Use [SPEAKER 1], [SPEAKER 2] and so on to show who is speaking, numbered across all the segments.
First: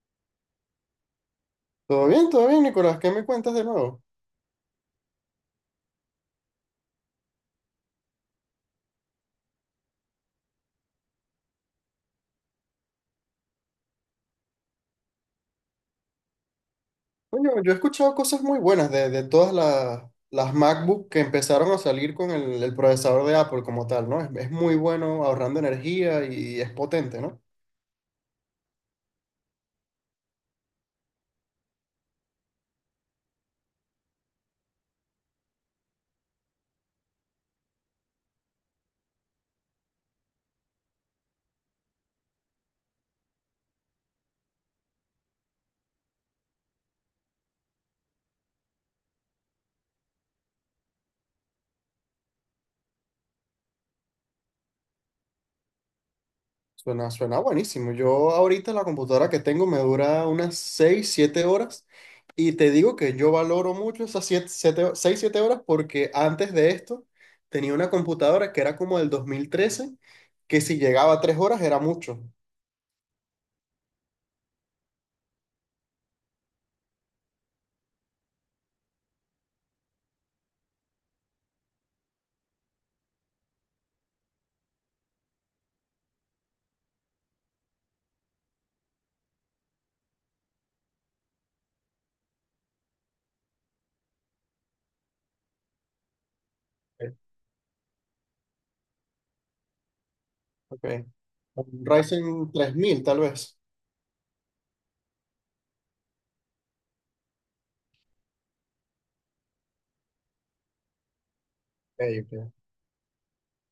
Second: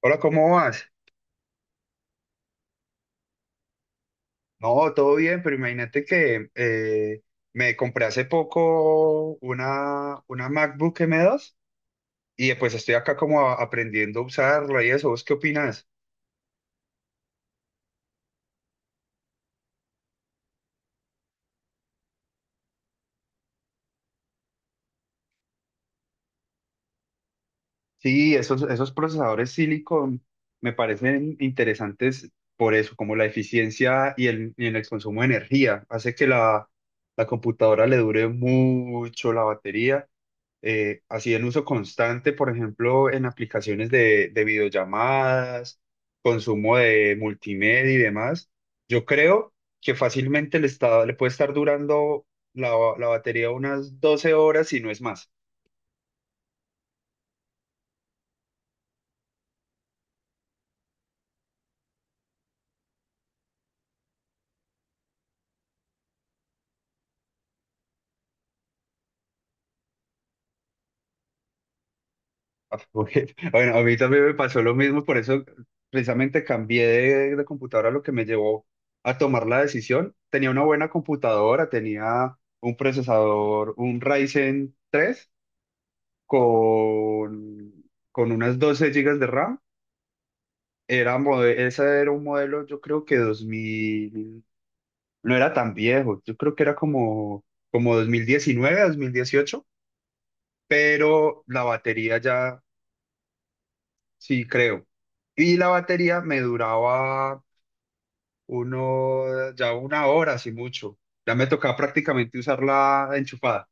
[SPEAKER 1] Hola, ¿cómo vas?
[SPEAKER 2] Todo bien, Nicolás. ¿Qué me cuentas de nuevo?
[SPEAKER 1] No, todo bien, pero imagínate que me compré hace poco una MacBook M2 y pues estoy acá como aprendiendo a usarla y eso. ¿Vos qué opinas?
[SPEAKER 2] Coño, yo he escuchado cosas muy buenas de todas las MacBook que empezaron a salir con el procesador de Apple como tal, ¿no? Es muy bueno ahorrando energía y es potente, ¿no?
[SPEAKER 1] Sí, esos procesadores Silicon me parecen interesantes por eso, como la eficiencia y el consumo de energía. Hace que la computadora le dure mucho la batería, así en uso constante, por ejemplo, en aplicaciones de videollamadas, consumo de multimedia y demás. Yo creo que fácilmente le puede estar durando la, la batería unas 12 horas y no es más.
[SPEAKER 2] Suena buenísimo. Yo ahorita la computadora que tengo me dura unas 6 7 horas, y te digo que yo valoro mucho esas siete seis siete horas, porque antes de esto tenía una computadora que era como del dos mil trece, que si llegaba a 3 horas era mucho.
[SPEAKER 1] Ah, Bueno, a mí también me pasó lo mismo, por eso precisamente cambié de computadora, lo que me llevó a tomar la decisión. Tenía una buena computadora, tenía un procesador, un Ryzen 3, con, con unas 12 gigas de RAM. Ese era un modelo, yo creo que 2000 no era tan viejo, yo creo que era como, como 2019, 2018,
[SPEAKER 2] Ok.
[SPEAKER 1] pero la
[SPEAKER 2] Un
[SPEAKER 1] batería
[SPEAKER 2] Ryzen
[SPEAKER 1] ya,
[SPEAKER 2] 3000 tal vez.
[SPEAKER 1] sí creo. Y la batería me duraba uno, ya una hora, así mucho. Ya me tocaba
[SPEAKER 2] Ok,
[SPEAKER 1] prácticamente
[SPEAKER 2] ok.
[SPEAKER 1] usarla enchufada.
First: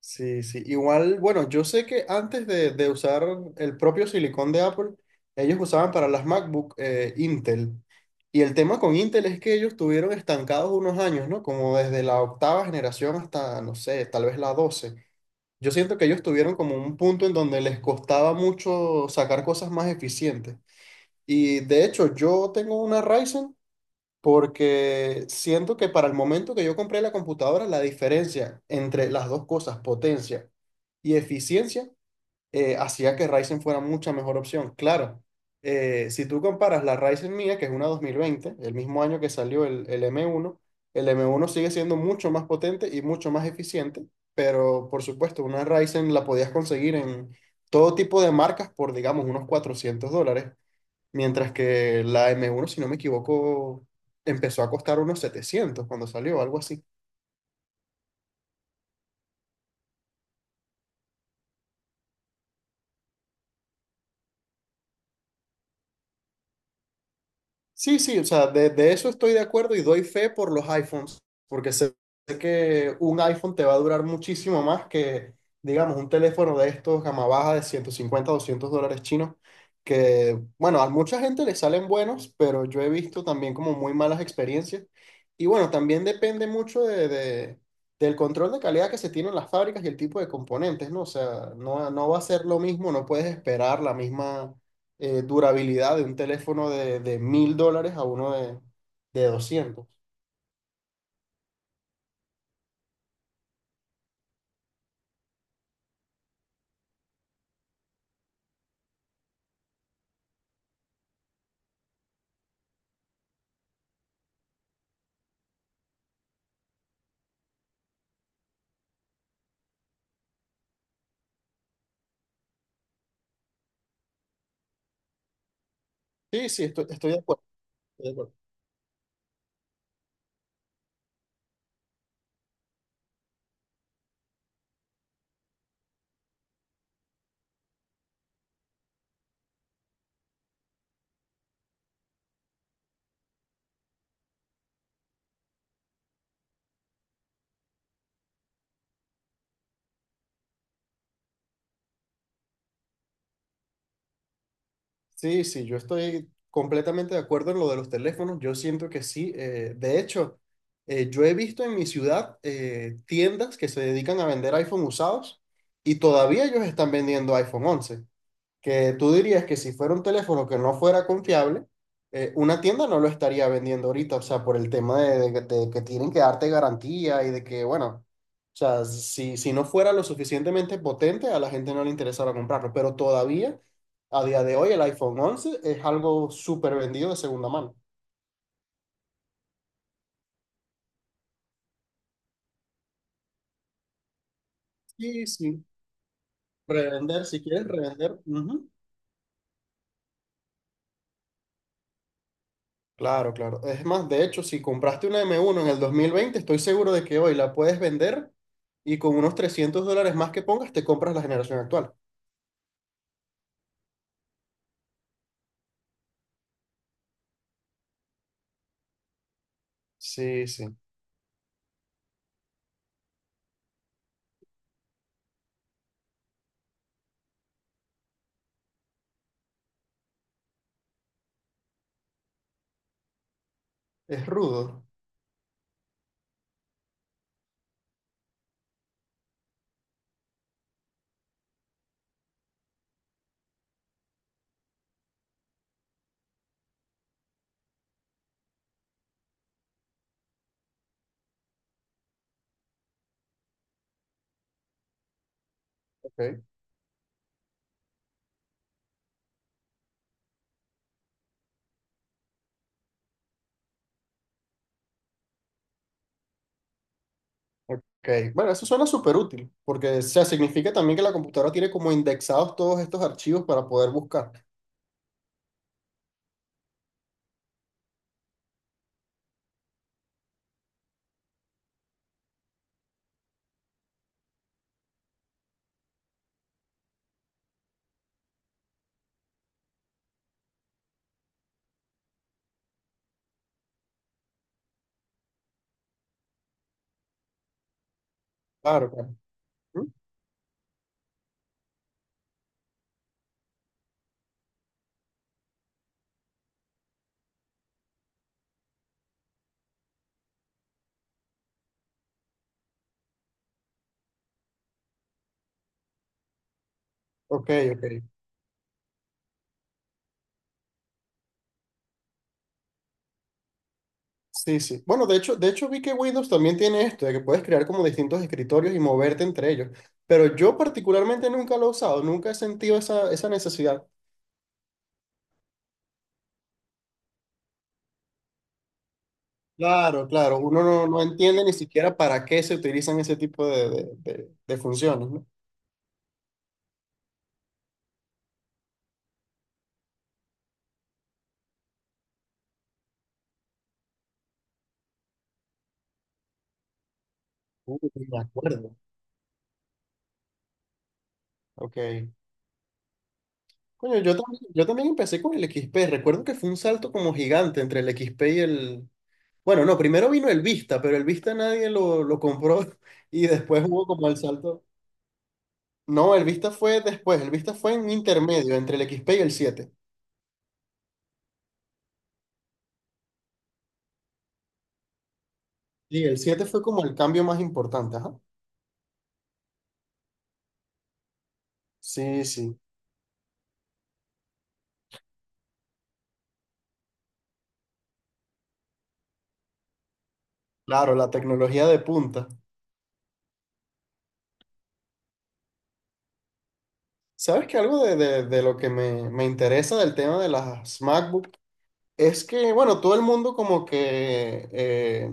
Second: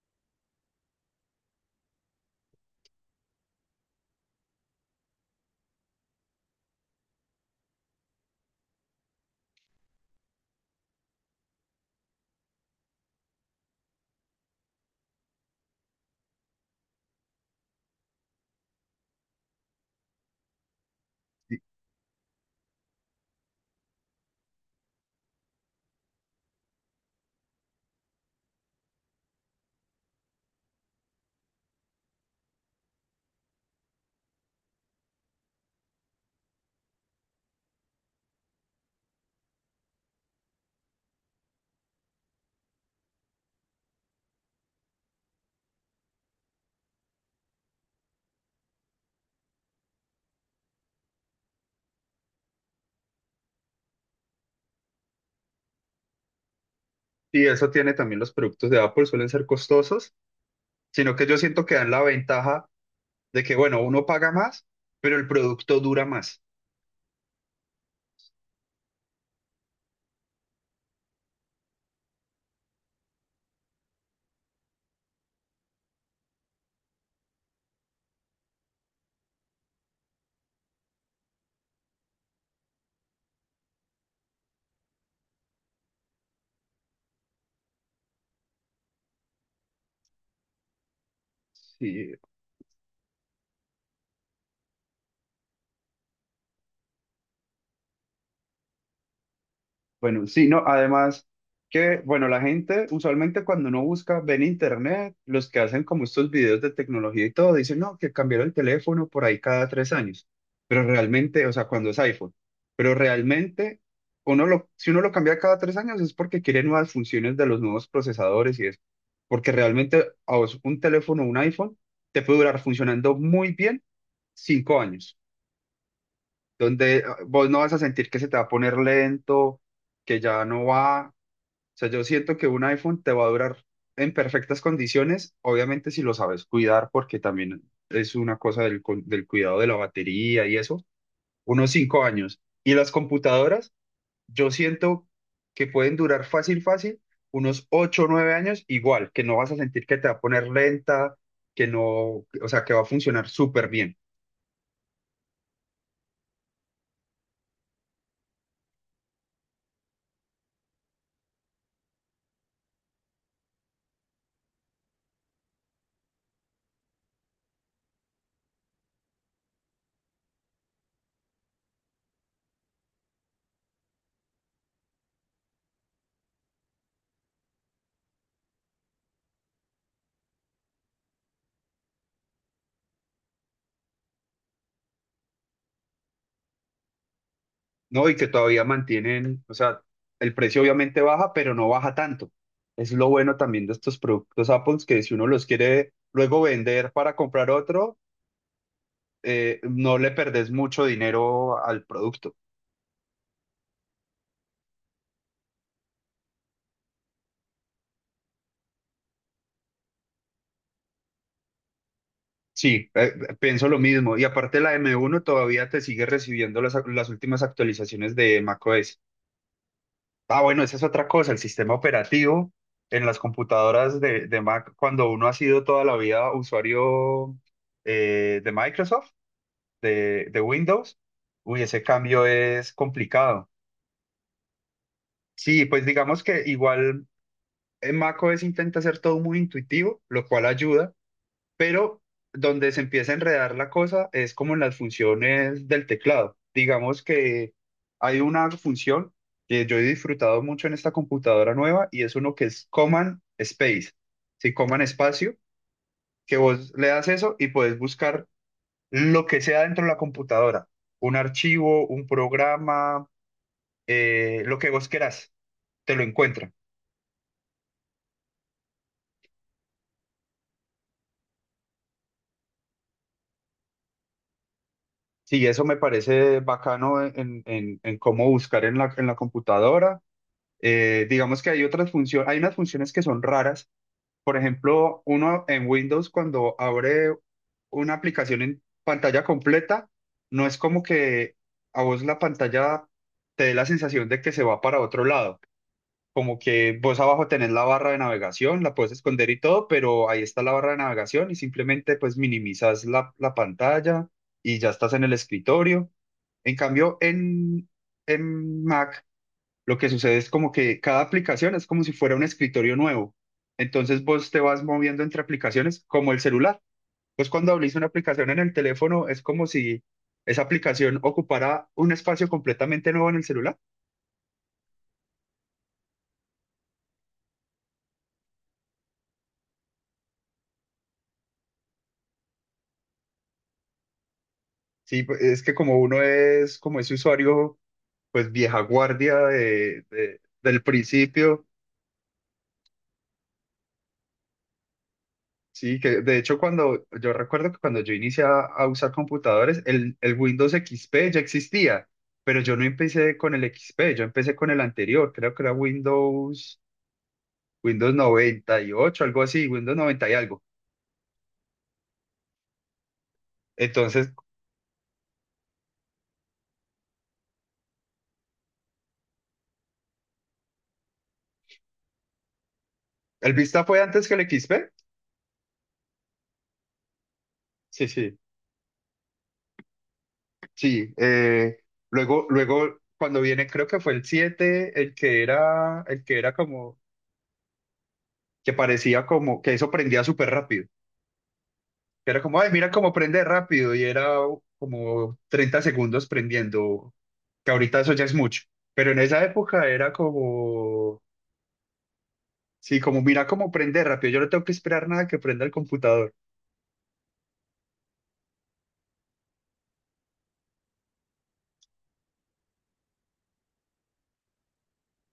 [SPEAKER 2] Sí, sí. Igual, bueno, yo sé que antes de usar el propio silicón de Apple, ellos usaban para las MacBook Intel. Y el tema con Intel es que ellos estuvieron estancados unos años, ¿no? Como desde la octava generación hasta, no sé, tal vez la 12. Yo siento que ellos tuvieron como un punto en donde les costaba mucho sacar cosas más eficientes.
[SPEAKER 1] Y
[SPEAKER 2] Y de hecho, yo tengo una Ryzen, porque siento que para el momento que yo compré la computadora, la diferencia entre las dos cosas, potencia y eficiencia, hacía que Ryzen fuera mucha mejor opción. Claro, si tú comparas la Ryzen mía, que es una 2020, el mismo año que salió el M1, el M1 sigue siendo mucho más potente y mucho más eficiente, pero por supuesto, una Ryzen la podías conseguir en todo tipo de marcas por, digamos, unos $400. Mientras que la m uno, si no me equivoco, empezó a costar unos 700 cuando salió, algo así.
[SPEAKER 1] y eso tiene también los productos de Apple, suelen ser costosos, sino que yo siento que dan la ventaja de que, bueno, uno paga más, pero el producto dura más.
[SPEAKER 2] Sí, sí, o sea, de eso estoy de acuerdo y doy fe por los iPhones, porque sé que un iPhone te va a durar muchísimo más que, digamos, un teléfono de estos gama baja de 150, 200 dólares chinos, que, bueno, a mucha gente le salen buenos, pero yo he visto también como muy malas experiencias. Y bueno, también depende mucho del control de calidad que se tiene en las fábricas y el tipo de componentes, ¿no? O sea, no, no
[SPEAKER 1] Sí,
[SPEAKER 2] va a ser lo mismo, no puedes esperar la misma durabilidad de un teléfono de mil dólares a uno de doscientos.
[SPEAKER 1] bueno, sí, no, además que, bueno, la gente usualmente cuando uno busca, ve en internet, los que hacen como estos videos de tecnología y todo, dicen, no, que cambiaron el teléfono por ahí cada 3 años, pero realmente, o sea, cuando es iPhone, pero realmente, si uno lo cambia cada 3 años es porque quiere nuevas funciones de los nuevos procesadores y eso, porque realmente a vos un teléfono, un iPhone, te puede durar funcionando muy bien 5 años,
[SPEAKER 2] Sí, sí, estoy,
[SPEAKER 1] donde
[SPEAKER 2] estoy de acuerdo,
[SPEAKER 1] vos no vas a
[SPEAKER 2] estoy
[SPEAKER 1] sentir
[SPEAKER 2] de
[SPEAKER 1] que se
[SPEAKER 2] acuerdo.
[SPEAKER 1] te va a poner lento, que ya no va. O sea, yo siento que un iPhone te va a durar en perfectas condiciones, obviamente si lo sabes cuidar, porque también es una cosa del cuidado de la batería y eso, unos 5 años. Y las computadoras, yo siento que pueden durar fácil, fácil, unos 8 o 9 años, igual, que no vas a sentir que te va a poner lenta, que no, o sea, que va a funcionar súper bien.
[SPEAKER 2] Sí, sí, yo estoy completamente de acuerdo en lo de los teléfonos. Yo siento que sí. De hecho, yo he visto en mi ciudad tiendas que se dedican a vender iPhone usados, y todavía ellos están vendiendo iPhone once, que tú dirías que si fuera un teléfono que no fuera confiable, una tienda no lo estaría vendiendo ahorita, o sea, por el tema de que tienen que darte garantía y de que, bueno, o sea, si, si no fuera lo suficientemente potente, a la gente no le interesara comprarlo, pero todavía, a día de hoy, el iPhone 11 es algo súper vendido de segunda mano.
[SPEAKER 1] No, y que todavía mantienen, o sea, el precio obviamente baja, pero no baja tanto. Es lo bueno también de estos productos Apple, que si uno
[SPEAKER 2] Sí,
[SPEAKER 1] los
[SPEAKER 2] sí.
[SPEAKER 1] quiere luego vender para
[SPEAKER 2] Revender, si
[SPEAKER 1] comprar
[SPEAKER 2] quieres
[SPEAKER 1] otro,
[SPEAKER 2] revender. Ujú.
[SPEAKER 1] no le perdés mucho dinero al producto.
[SPEAKER 2] Claro, claro. Es más, de hecho, si compraste una m uno en el 2020, estoy seguro de que hoy la puedes vender, y con unos 300 dólares más que pongas, te compras la generación actual.
[SPEAKER 1] Sí, pienso lo mismo. Y aparte la M1 todavía te sigue recibiendo las últimas actualizaciones de macOS. Ah,
[SPEAKER 2] Sí,
[SPEAKER 1] bueno, esa
[SPEAKER 2] sí.
[SPEAKER 1] es otra cosa, el sistema operativo en las computadoras de Mac, cuando uno ha sido toda la vida usuario, de Microsoft, de Windows, uy, ese cambio es complicado.
[SPEAKER 2] Es rudo.
[SPEAKER 1] Sí, pues digamos que igual en macOS intenta hacer todo muy intuitivo, lo cual ayuda, pero donde se empieza a enredar la cosa es como en las funciones del teclado. Digamos que hay una función que yo he disfrutado mucho en esta computadora nueva y es uno que es Command Space, sí, Command Espacio,
[SPEAKER 2] Ok,
[SPEAKER 1] que vos le das eso y puedes buscar lo que sea dentro de la computadora, un archivo, un programa, lo que vos querás, te lo encuentra.
[SPEAKER 2] ok. Bueno, eso suena súper útil, porque o sea, significa también que la computadora tiene como indexados todos estos archivos para poder buscar.
[SPEAKER 1] Sí, eso me parece bacano en cómo buscar en en la computadora. Digamos que hay otras funciones, hay unas funciones que son raras. Por ejemplo, uno en Windows cuando abre una aplicación en pantalla completa, no es como que a vos la pantalla te dé la sensación de que se va para otro lado, como que vos abajo tenés la barra de navegación, la
[SPEAKER 2] Claro,
[SPEAKER 1] puedes
[SPEAKER 2] claro.
[SPEAKER 1] esconder y todo,
[SPEAKER 2] ¿Mm?
[SPEAKER 1] pero ahí está la barra de navegación y simplemente pues minimizas la pantalla y ya estás en el escritorio. En cambio, en Mac lo que sucede es como que cada aplicación es como si fuera un escritorio nuevo. Entonces vos te vas moviendo entre aplicaciones como el celular. Pues
[SPEAKER 2] Ok,
[SPEAKER 1] cuando abrís una
[SPEAKER 2] ok.
[SPEAKER 1] aplicación en el teléfono es como si esa aplicación ocupara un espacio completamente nuevo en el celular.
[SPEAKER 2] Sí, sí. Bueno, de hecho vi que Windows también tiene esto, de que puedes crear como distintos escritorios y moverte entre ellos. Pero yo particularmente nunca lo he usado, nunca he sentido esa, esa necesidad.
[SPEAKER 1] Sí, pues, es que como uno es, como es usuario pues vieja guardia
[SPEAKER 2] Claro, claro,
[SPEAKER 1] del
[SPEAKER 2] uno no, no entiende
[SPEAKER 1] principio,
[SPEAKER 2] ni siquiera para qué se utilizan ese tipo de funciones, ¿no?
[SPEAKER 1] sí, que de hecho cuando, yo recuerdo que cuando yo inicié a usar computadores, el Windows XP ya existía, pero yo no empecé con el XP, yo empecé con el anterior, creo que era Windows,
[SPEAKER 2] Uy,
[SPEAKER 1] Windows
[SPEAKER 2] me
[SPEAKER 1] noventa y
[SPEAKER 2] acuerdo.
[SPEAKER 1] ocho algo así, Windows 90 y algo.
[SPEAKER 2] Ok. Coño,
[SPEAKER 1] Entonces,
[SPEAKER 2] yo también empecé con el XP. Recuerdo que fue un salto como gigante entre el XP y el... Bueno, no, primero vino el Vista, pero el Vista nadie lo compró y
[SPEAKER 1] ¿el Vista
[SPEAKER 2] después
[SPEAKER 1] fue
[SPEAKER 2] hubo
[SPEAKER 1] antes
[SPEAKER 2] como
[SPEAKER 1] que
[SPEAKER 2] el
[SPEAKER 1] el
[SPEAKER 2] salto.
[SPEAKER 1] XP?
[SPEAKER 2] No, el Vista fue después, el Vista fue
[SPEAKER 1] Sí,
[SPEAKER 2] en
[SPEAKER 1] sí,
[SPEAKER 2] intermedio entre el X XP y el siete.
[SPEAKER 1] sí. Luego, cuando viene, creo que fue el siete el
[SPEAKER 2] Y el
[SPEAKER 1] que era
[SPEAKER 2] 7 fue
[SPEAKER 1] como,
[SPEAKER 2] como el cambio más importante, ajá.
[SPEAKER 1] que parecía como, que eso prendía súper rápido. Que era
[SPEAKER 2] Sí,
[SPEAKER 1] como, ay,
[SPEAKER 2] sí,
[SPEAKER 1] mira cómo prende rápido, y era como 30 segundos prendiendo, que ahorita eso ya es mucho, pero en esa época era
[SPEAKER 2] claro,
[SPEAKER 1] como,
[SPEAKER 2] la tecnología de punta.
[SPEAKER 1] sí, como mira cómo prende rápido, yo no tengo que esperar nada que prenda el computador.
[SPEAKER 2] ¿Sabes que algo de lo que me interesa del tema de las MacBook? Es que, bueno, todo el mundo como que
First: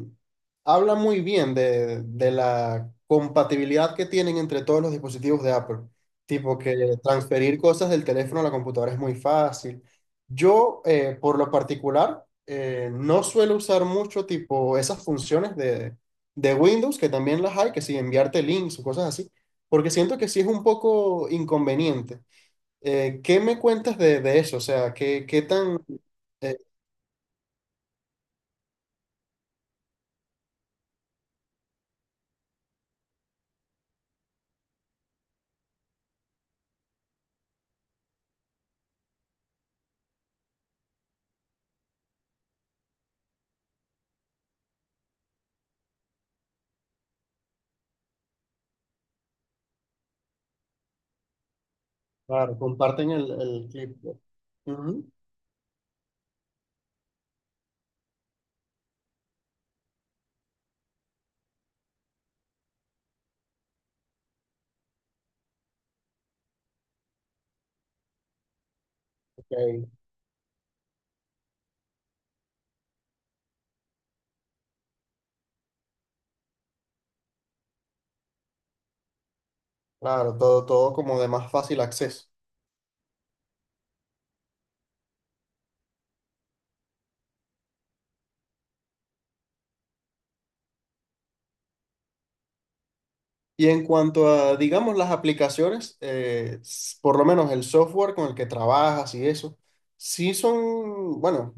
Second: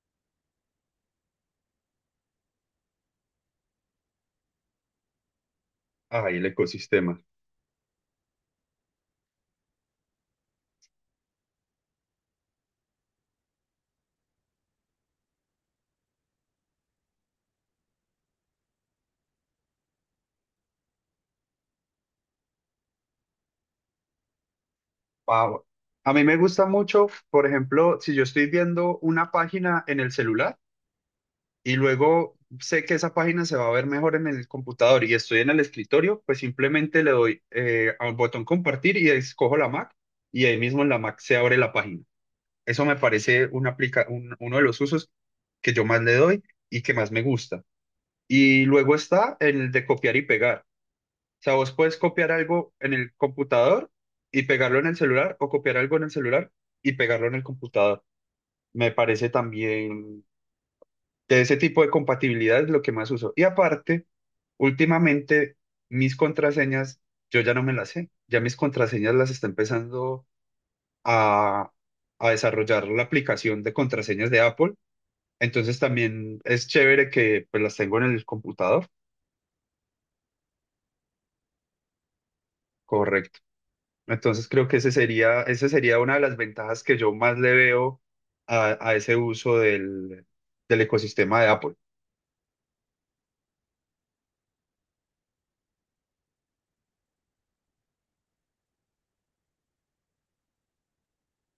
[SPEAKER 2] habla muy bien de la compatibilidad que tienen entre todos los dispositivos de Apple.
[SPEAKER 1] Ay, el
[SPEAKER 2] Tipo que
[SPEAKER 1] ecosistema.
[SPEAKER 2] transferir cosas del teléfono a la computadora es muy fácil. Yo, por lo particular, no suelo usar mucho tipo esas funciones de Windows, que también las hay, que si enviarte links o cosas así, porque siento que sí es un poco inconveniente. ¿Qué me cuentas de eso? O sea, ¿qué, qué
[SPEAKER 1] Wow.
[SPEAKER 2] tan...
[SPEAKER 1] A mí me
[SPEAKER 2] eh,
[SPEAKER 1] gusta mucho, por ejemplo, si yo estoy viendo una página en el celular, y luego sé que esa página se va a ver mejor en el computador y estoy en el escritorio, pues simplemente le doy, al botón compartir y escojo la Mac, y ahí mismo en la Mac se abre la página. Eso me parece uno de los usos que yo más le doy y que más me gusta. Y luego está el de copiar y pegar. O sea, vos puedes copiar
[SPEAKER 2] Claro,
[SPEAKER 1] algo en
[SPEAKER 2] comparten
[SPEAKER 1] el
[SPEAKER 2] el
[SPEAKER 1] computador
[SPEAKER 2] clip, ¿no?
[SPEAKER 1] y pegarlo en el
[SPEAKER 2] Ujú,
[SPEAKER 1] celular, o copiar algo en el celular y pegarlo en el computador. Me parece también de ese tipo de compatibilidad es lo que más uso. Y aparte, últimamente mis contraseñas, yo ya no me las sé. Ya mis contraseñas las está
[SPEAKER 2] ok.
[SPEAKER 1] empezando a, a desarrollar la aplicación de contraseñas de Apple. Entonces también es chévere que pues las tengo en el computador.
[SPEAKER 2] Claro, todo, todo como de más fácil acceso.
[SPEAKER 1] Correcto. Entonces creo que ese sería, esa sería una de las ventajas que yo más le veo a ese uso del ecosistema de Apple.
[SPEAKER 2] Y en cuanto a, digamos, las aplicaciones, por lo menos el software con el que trabajas y eso, sí son, bueno,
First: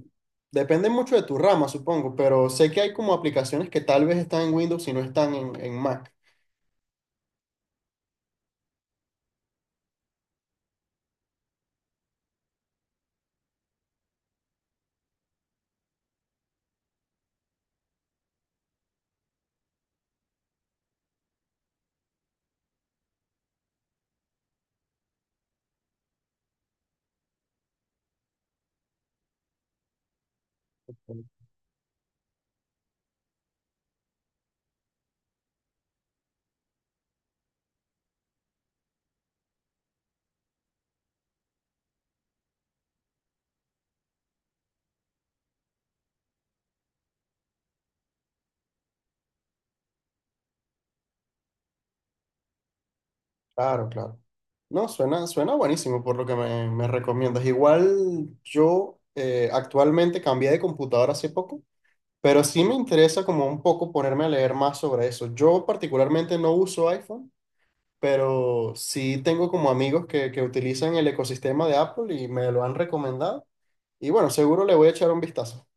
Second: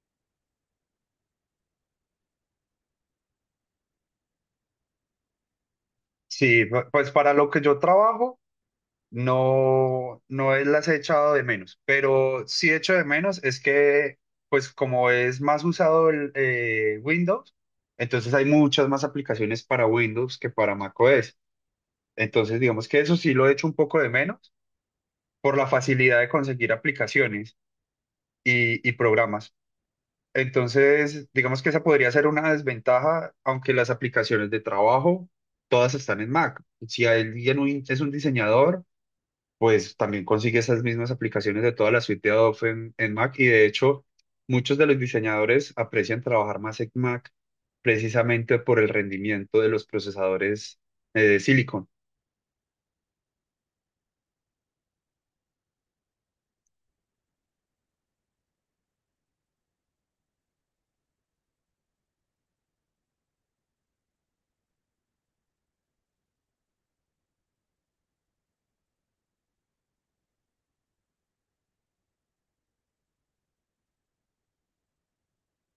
[SPEAKER 2] depende mucho de tu rama, supongo, pero sé que hay como aplicaciones que tal vez están en Windows y no están en Mac.
[SPEAKER 1] Sí, pues para lo que yo trabajo, no, las he echado de menos, pero sí echo de menos es que, pues como es más usado el Windows, entonces hay muchas más aplicaciones para Windows que para macOS. Entonces, digamos que eso sí lo echo un poco de menos por la facilidad de conseguir aplicaciones y programas. Entonces, digamos que esa podría ser una desventaja, aunque las aplicaciones de trabajo todas están en Mac. Si alguien es un diseñador, pues también consigue esas mismas aplicaciones de toda la suite de Adobe en Mac, y de hecho muchos de los diseñadores aprecian trabajar más en Mac precisamente por el rendimiento de los procesadores, de silicon.
[SPEAKER 2] Claro, claro. No, suena, suena buenísimo por lo que me recomiendas. Igual yo actualmente cambié de computadora hace poco. Pero sí me interesa como un poco ponerme a leer más sobre eso. Yo particularmente no uso iPhone, pero sí tengo como amigos que utilizan el ecosistema de Apple y me lo han recomendado. Y bueno, seguro le voy a echar un vistazo.